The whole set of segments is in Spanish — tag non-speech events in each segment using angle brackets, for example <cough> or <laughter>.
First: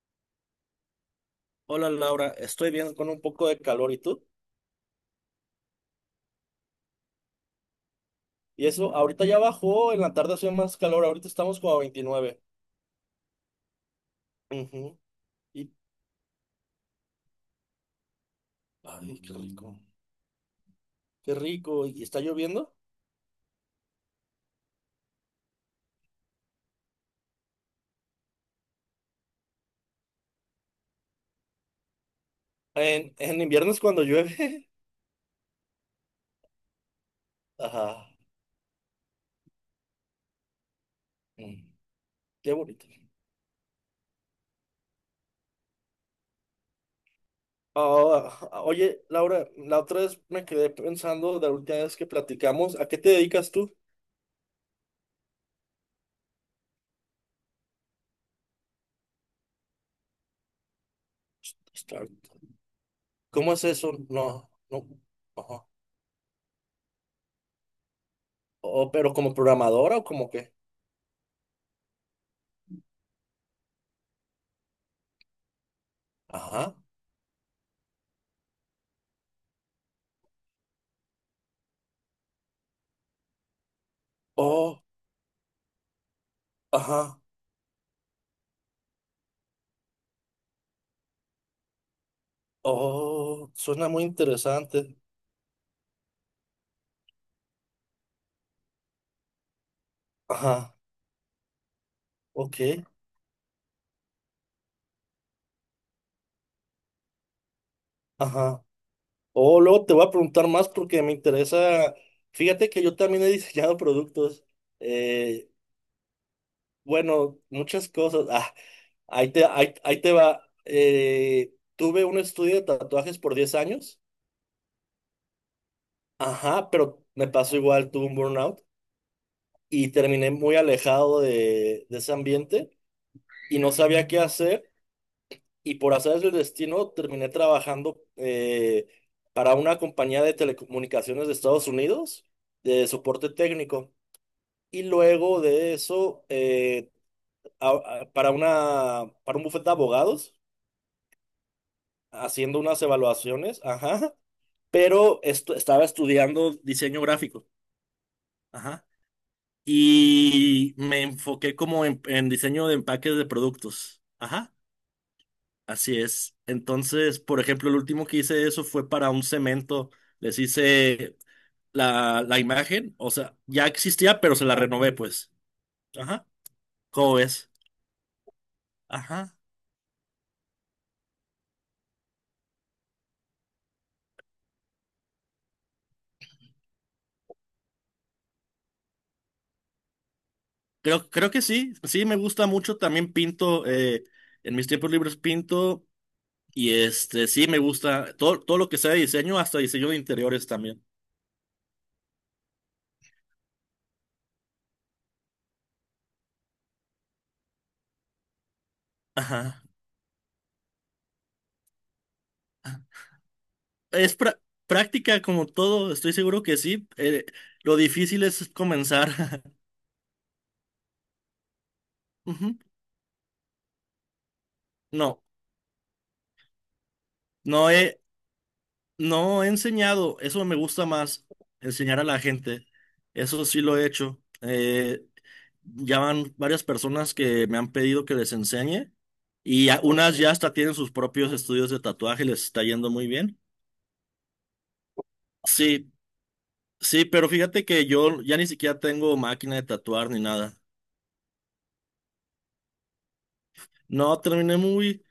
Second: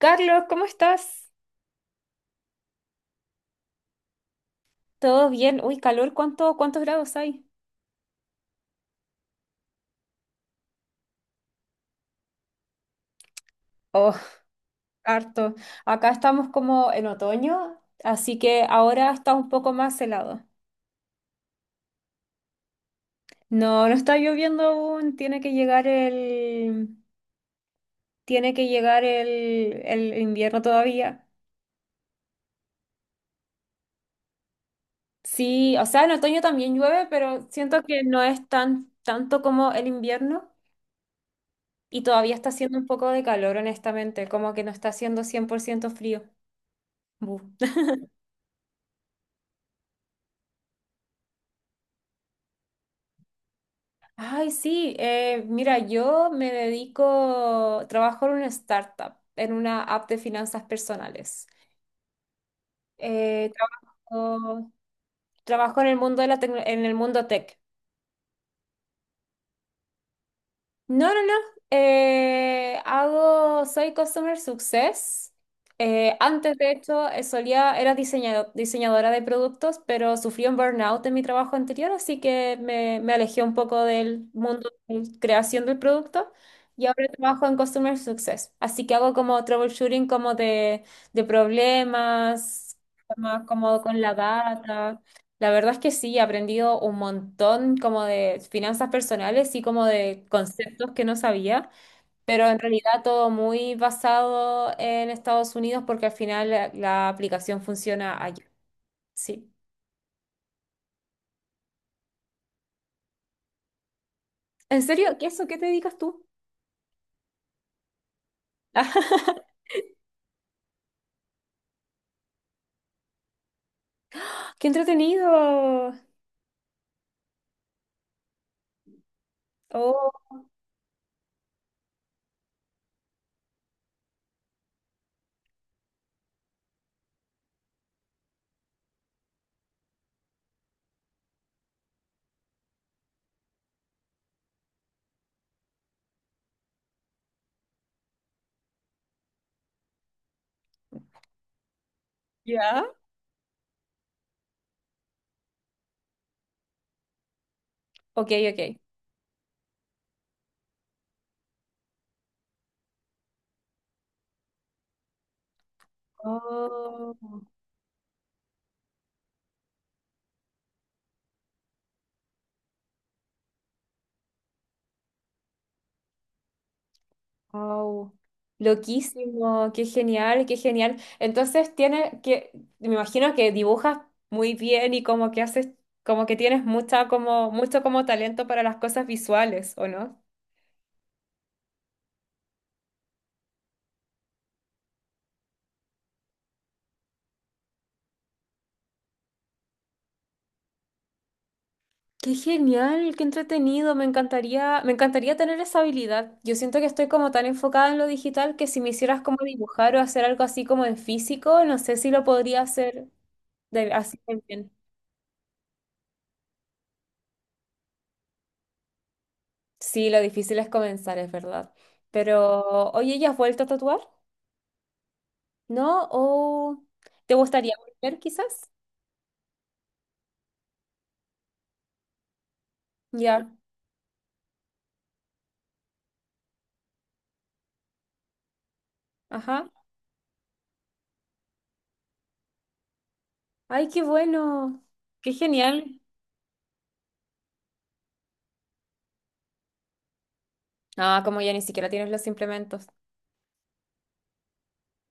Carlos, ¿cómo estás? Hola Laura, estoy bien con un poco de calor. ¿Y tú? ¿Todo bien? Uy, calor, cuántos grados hay? Y eso, ahorita ya bajó, en la tarde hacía más calor, ahorita estamos como a 29. Oh, Ujú. harto. Y, Acá estamos como en otoño, así que ahora Ay, está qué un poco rico. más helado. Qué rico, ¿y está lloviendo? No, no está lloviendo aún, tiene que llegar el invierno todavía. En invierno es cuando llueve. Sí, o sea, en otoño también llueve, pero <laughs> siento que Ajá, no es tanto como el invierno Mm, y todavía está qué haciendo bonito. un poco de calor, honestamente, como que no está haciendo 100% frío. Bu. Ah, ah, oye Laura, la otra vez me quedé pensando de la última vez que platicamos, ¿a qué te dedicas tú? Ay, sí, mira, yo trabajo en una startup, en una app de finanzas personales. Start. Eh, ¿Cómo es eso? No, trabajo, no. Ajá. trabajo en el mundo de la en el mundo tech. Oh, ¿pero como programadora o como qué? No, no, no. Soy Customer Success. Antes, de Ajá. hecho, era diseñadora de productos, pero sufrí un burnout en mi trabajo anterior, así que me alejé un poco del mundo Oh, de creación del producto y ahora ajá. trabajo en Customer Success. Así que hago como troubleshooting como de problemas, como, Oh, como suena con muy la interesante. data. La verdad es que sí, he aprendido un montón como de finanzas personales y como de Ajá, conceptos que no sabía, pero ok, en realidad todo muy basado en Estados Unidos porque al final la aplicación funciona allá. ajá. Sí. Oh, luego te voy a preguntar más porque me interesa. Fíjate que yo también he diseñado productos. ¿En serio? ¿Qué eso? eh, ¿Qué te dedicas tú? bueno, muchas cosas. Ah, <laughs> ahí te va. Tuve un estudio de tatuajes por 10 años. ¡Qué entretenido! Ajá, pero me pasó igual, tuve un burnout y terminé Oh, muy alejado de ese ambiente y no sabía qué hacer. Y por azares del destino terminé trabajando para una compañía de telecomunicaciones de Estados Unidos de soporte técnico. Y luego de eso, a- para una, para un bufete de abogados, haciendo unas ¿ya? evaluaciones, ajá, pero esto, estaba estudiando diseño gráfico, Ok, ok. ajá, y me enfoqué como en diseño de empaques de productos, ajá. Así es. Entonces, por Oh. ejemplo, el último que hice eso fue para un cemento. Les hice la imagen, o sea, ya existía, pero se la renové, pues. Ajá. ¿Cómo ves? Wow, Ajá. loquísimo, qué genial, qué genial. Me imagino que dibujas muy bien y como que haces, como que tienes mucha, como, mucho como talento para las cosas visuales, ¿o no? Creo que sí. Sí, me gusta mucho. También pinto. En mis tiempos libres pinto. Y este, sí, me gusta todo, todo lo que sea de diseño, hasta diseño de interiores también. Qué genial, qué entretenido, me encantaría tener esa habilidad. Yo siento que estoy como tan enfocada en lo digital que si me hicieras como Ajá. dibujar o hacer algo así como en físico, no sé si lo podría hacer Es así de bien. práctica como todo, estoy seguro que sí. Lo difícil es comenzar. Sí, lo difícil es comenzar, es verdad. <laughs> Ujú. Pero, oye, ¿ya has vuelto a tatuar? No, ¿No? ¿O te no gustaría he. volver quizás? No he enseñado, eso me gusta más, enseñar a la gente. Eso Ya, sí lo he hecho. Ya van varias personas que me han pedido que les enseñe y ajá. Unas ya hasta tienen sus propios estudios de tatuaje, les está yendo muy bien. Ay, qué bueno. Qué Sí, genial. sí, pero fíjate que yo ya ni siquiera tengo máquina de tatuar ni nada. Ah, como ya ni siquiera tienes los implementos. No, terminé muy...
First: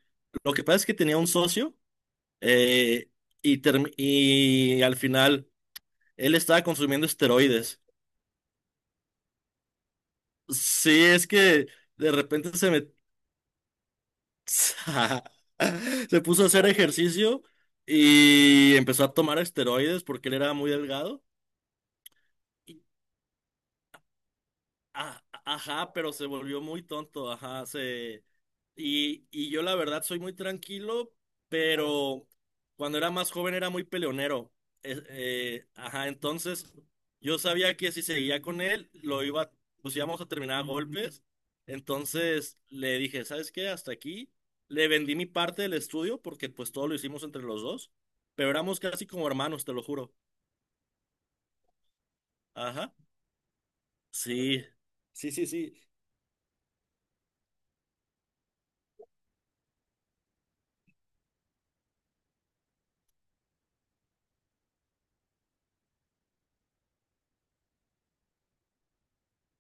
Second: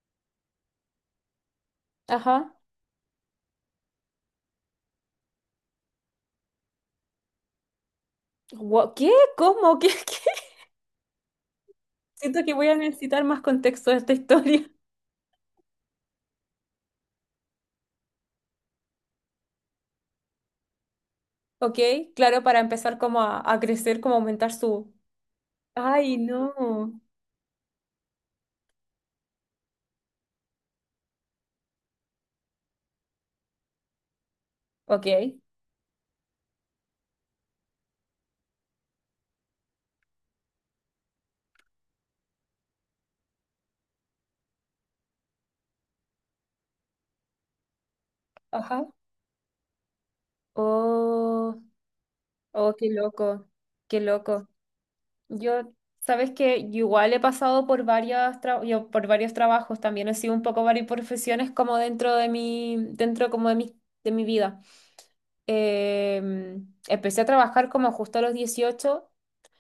Lo que pasa es que tenía un socio Ajá. eh, y al final él estaba consumiendo esteroides. ¿Qué? ¿Cómo? ¿Qué? <laughs> ¿Qué? Sí, es que... De Siento que repente voy se a me, necesitar más contexto de esta <laughs> <laughs> historia. Se puso a hacer ejercicio y empezó a tomar esteroides porque él era muy delgado. Ok, claro, para empezar como a crecer, como aumentar su. Ah, ajá, pero Ay, se volvió muy no. tonto, ajá, se... Y yo la verdad soy muy tranquilo, pero cuando era más joven era muy peleonero. Ok. Ajá, entonces yo sabía que si seguía con él, lo iba, pues íbamos a terminar a golpes. Entonces le dije, ¿sabes qué? Hasta aquí. Le vendí mi parte del estudio porque pues todo lo hicimos entre los dos, pero éramos Ajá. casi como hermanos, te lo juro. Oh, oh, qué Ajá. loco. Qué loco. Sí. Sí, sí, Yo, sí. sabes que igual he pasado por varias tra- yo por varios trabajos, también he sido un poco varias profesiones como dentro de mi, dentro como de mi vida. Eh, empecé a trabajar como justo a los 18,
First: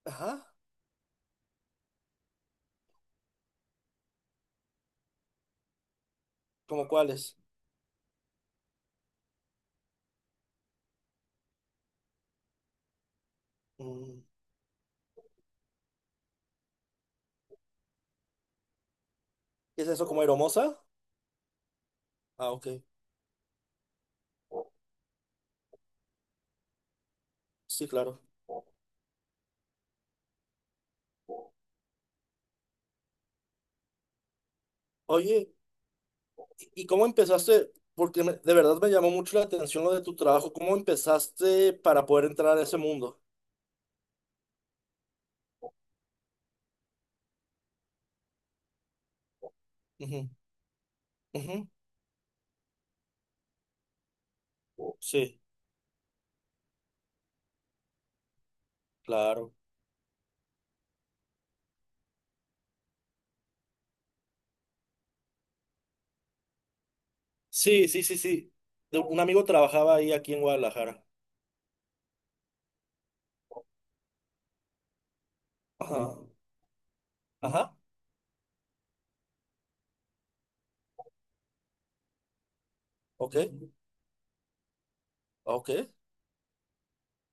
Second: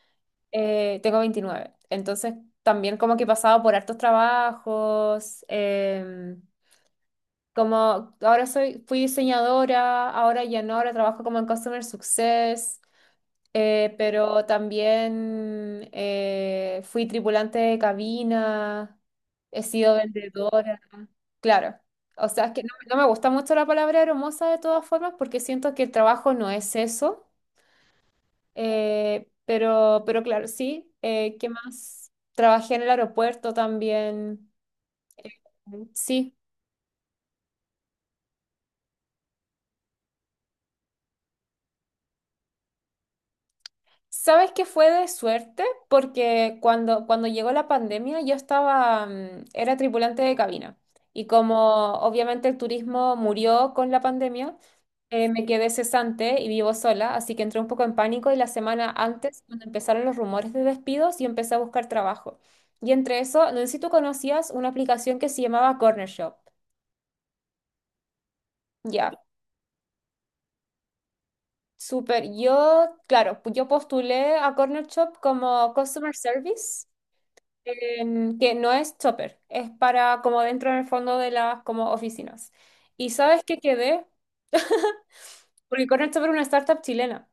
Ajá. Tengo 29, entonces también como que he pasado por hartos trabajos, ¿Cómo cuáles? como ahora fui diseñadora, ahora ya no, ahora trabajo como en Customer Success. Mm. Pero también fui tripulante de cabina, he ¿Es sido eso como vendedora, aeromoza? claro. O sea, Ah, es que ok. no me gusta mucho la palabra hermosa de todas formas porque siento que el trabajo no es eso. Sí, claro. Pero claro, sí. ¿Qué más? Trabajé en el aeropuerto también. Oye, Sí. ¿y cómo empezaste? Porque de verdad me llamó mucho la atención lo de tu trabajo. ¿Cómo empezaste para poder entrar a ese mundo? ¿Sabes qué fue de suerte? Porque cuando llegó la pandemia yo era tripulante Ujú, de cabina y ujú. como obviamente el turismo murió con la pandemia, Oh, sí, me quedé cesante y vivo sola, así que entré un poco en pánico y la semana antes, claro. cuando empezaron los rumores de despidos, yo empecé a buscar trabajo. Y entre eso, no sé si tú conocías una aplicación que se llamaba Corner Shop. Sí, sí, sí, sí. Ya, Un amigo trabajaba ahí aquí en Guadalajara. súper. Claro, yo postulé a Corner Shop como Customer Ajá. Service. Ajá. Que no es chopper, es para como dentro en el fondo de las como oficinas. Y sabes Ok. que quedé, porque Ok. Corner Chopper es una startup chilena,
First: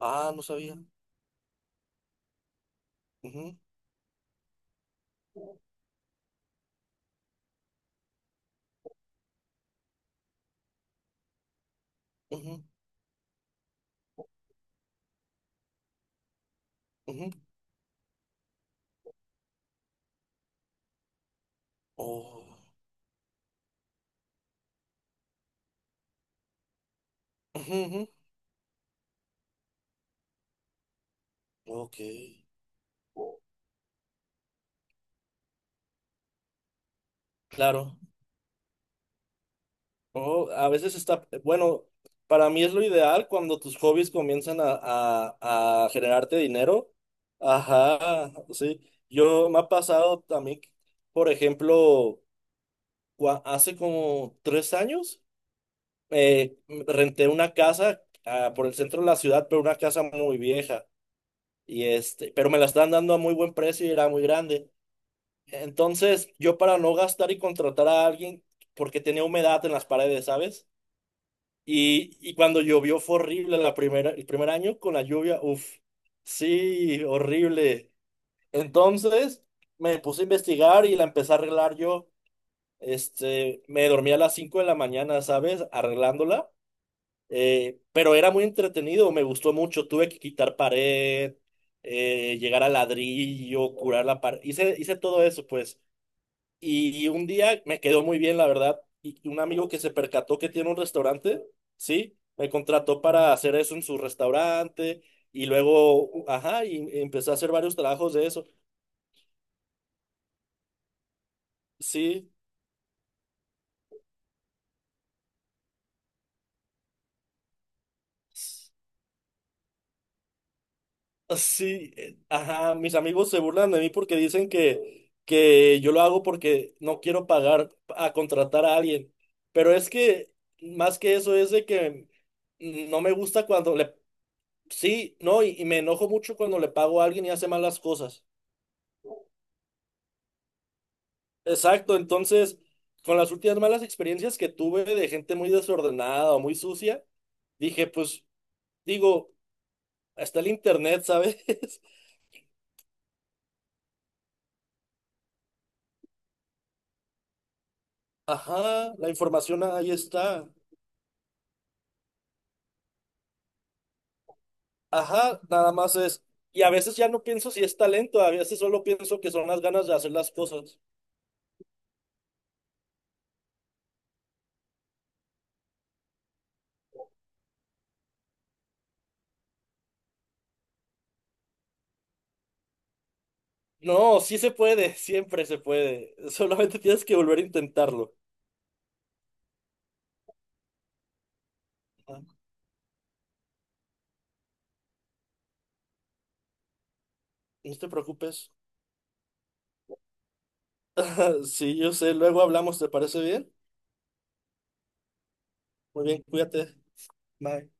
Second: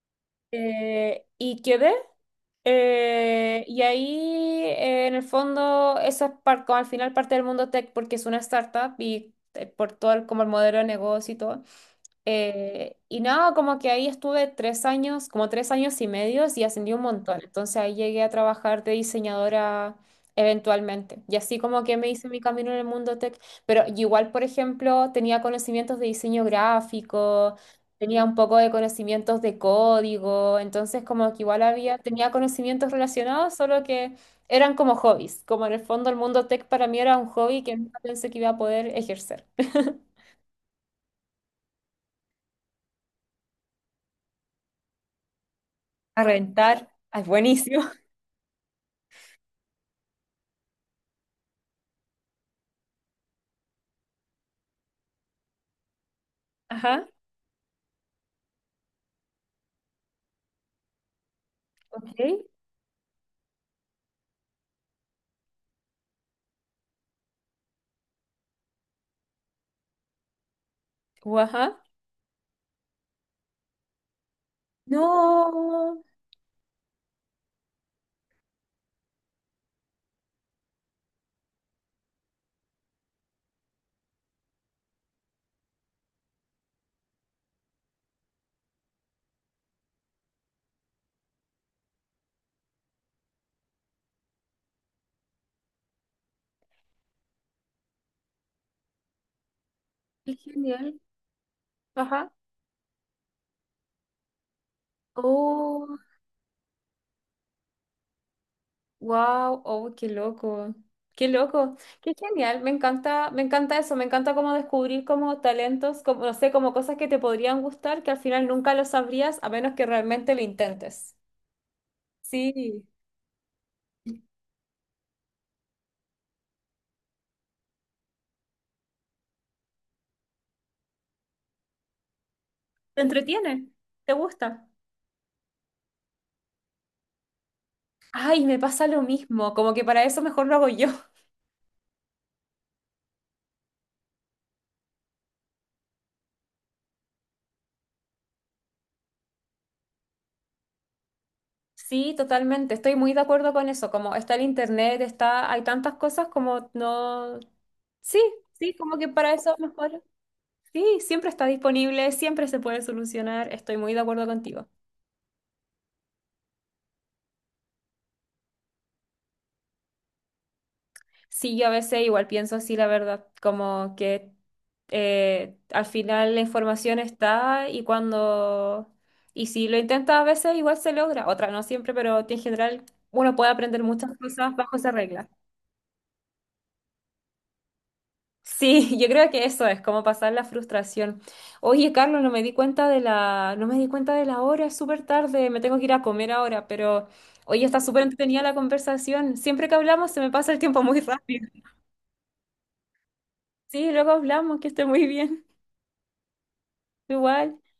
Ah, no sabía. Y quedé, Ujú, y ahí en el fondo eso es como al final parte del mundo tech porque es una startup y por todo el modelo de negocio y todo. ujú, Y nada, como que ahí estuve 3 años, como 3 años y medio y ascendí un ujú. montón. Entonces ahí llegué a trabajar de diseñadora eventualmente. Y así como que me hice mi Oh. camino en el mundo tech. Pero igual, por ejemplo, tenía conocimientos de diseño gráfico, Ujú, ujú. tenía un poco de conocimientos de código. Entonces como que igual Ok. tenía conocimientos relacionados, solo que eran como hobbies. Como en el fondo el mundo tech para mí era un hobby que Claro. nunca pensé que iba a poder ejercer. <laughs> Oh, a veces está, bueno, para mí es lo ideal cuando tus hobbies comienzan a A generarte reventar. dinero. Ah, es buenísimo. Ajá, sí. Yo me ha pasado también, por ejemplo, hace como 3 años, eh, Ajá, renté una casa por el centro de la ciudad, pero una casa muy vieja. Y este, ok. pero me la estaban dando a muy buen precio y era muy grande. Entonces, yo para no gastar y contratar a alguien, porque tenía humedad en las paredes, ¿sabes? Ajá, Y cuando llovió fue horrible la primera, el primer año con la lluvia, uff, no, sí, horrible. Entonces me puse a investigar y la empecé a arreglar yo. Este, me dormía a las 5 de la mañana, ¿sabes? Arreglándola. Pero era muy entretenido, me gustó mucho. Tuve que quitar pared, llegar al ladrillo, curar la pared. Hice todo eso, pues. Y un día me quedó muy bien, la verdad. Y un amigo que se qué percató que tiene un genial. restaurante, ¿sí? Ajá. Me contrató para hacer eso en su restaurante. Y Oh, luego, ajá, y empecé a hacer varios trabajos de eso. wow, oh, qué loco. Qué loco. Qué Sí, genial. Me encanta eso. Me encanta como descubrir como talentos, como, no sé, como cosas que te podrían gustar que al final nunca lo sabrías a menos que realmente lo intentes. sí, ajá. Sí. Mis amigos se burlan de mí porque dicen que yo lo hago porque no quiero pagar a contratar a alguien. Pero es que, más que eso, es de que no ¿Te me gusta entretiene? cuando le. ¿Te gusta? Sí, no, y me enojo mucho cuando le pago a alguien y hace malas cosas. Ay, me pasa lo mismo. Como que para eso mejor lo hago yo. Exacto, entonces, con las últimas malas experiencias que tuve de gente muy desordenada o muy sucia, dije, pues, digo, está el internet, ¿sabes? <laughs> Sí, totalmente. Estoy muy de acuerdo con eso. Como está el internet, está, hay tantas cosas como no. Sí, sí, Ajá, como que la para eso información ahí mejor. está. Sí, siempre está disponible, siempre se puede solucionar. Estoy muy de acuerdo contigo. Ajá, nada más es. Y a veces ya no pienso si es talento, a veces solo pienso que son las ganas de hacer las cosas. Sí, yo a veces igual pienso así, la verdad, como que al final la información está y si lo intentas a veces igual se logra. Otra no siempre, pero en general uno puede aprender muchas No, sí se cosas bajo esa puede, <laughs> regla. siempre se puede. Solamente tienes que volver a intentarlo. Sí, <laughs> yo creo que eso es como pasar la frustración. Oye, Carlos, Ajá, no me di cuenta de la, no me di cuenta de la hora, es súper tarde, me tengo que ir a comer ahora, pero oye, no está te súper preocupes. entretenida la conversación. Siempre que hablamos se me pasa el tiempo muy <laughs> <laughs> rápido. Sí, yo sé. Luego hablamos, ¿te parece bien? Sí, luego hablamos, que esté muy bien. Muy bien, cuídate. Igual. Bye.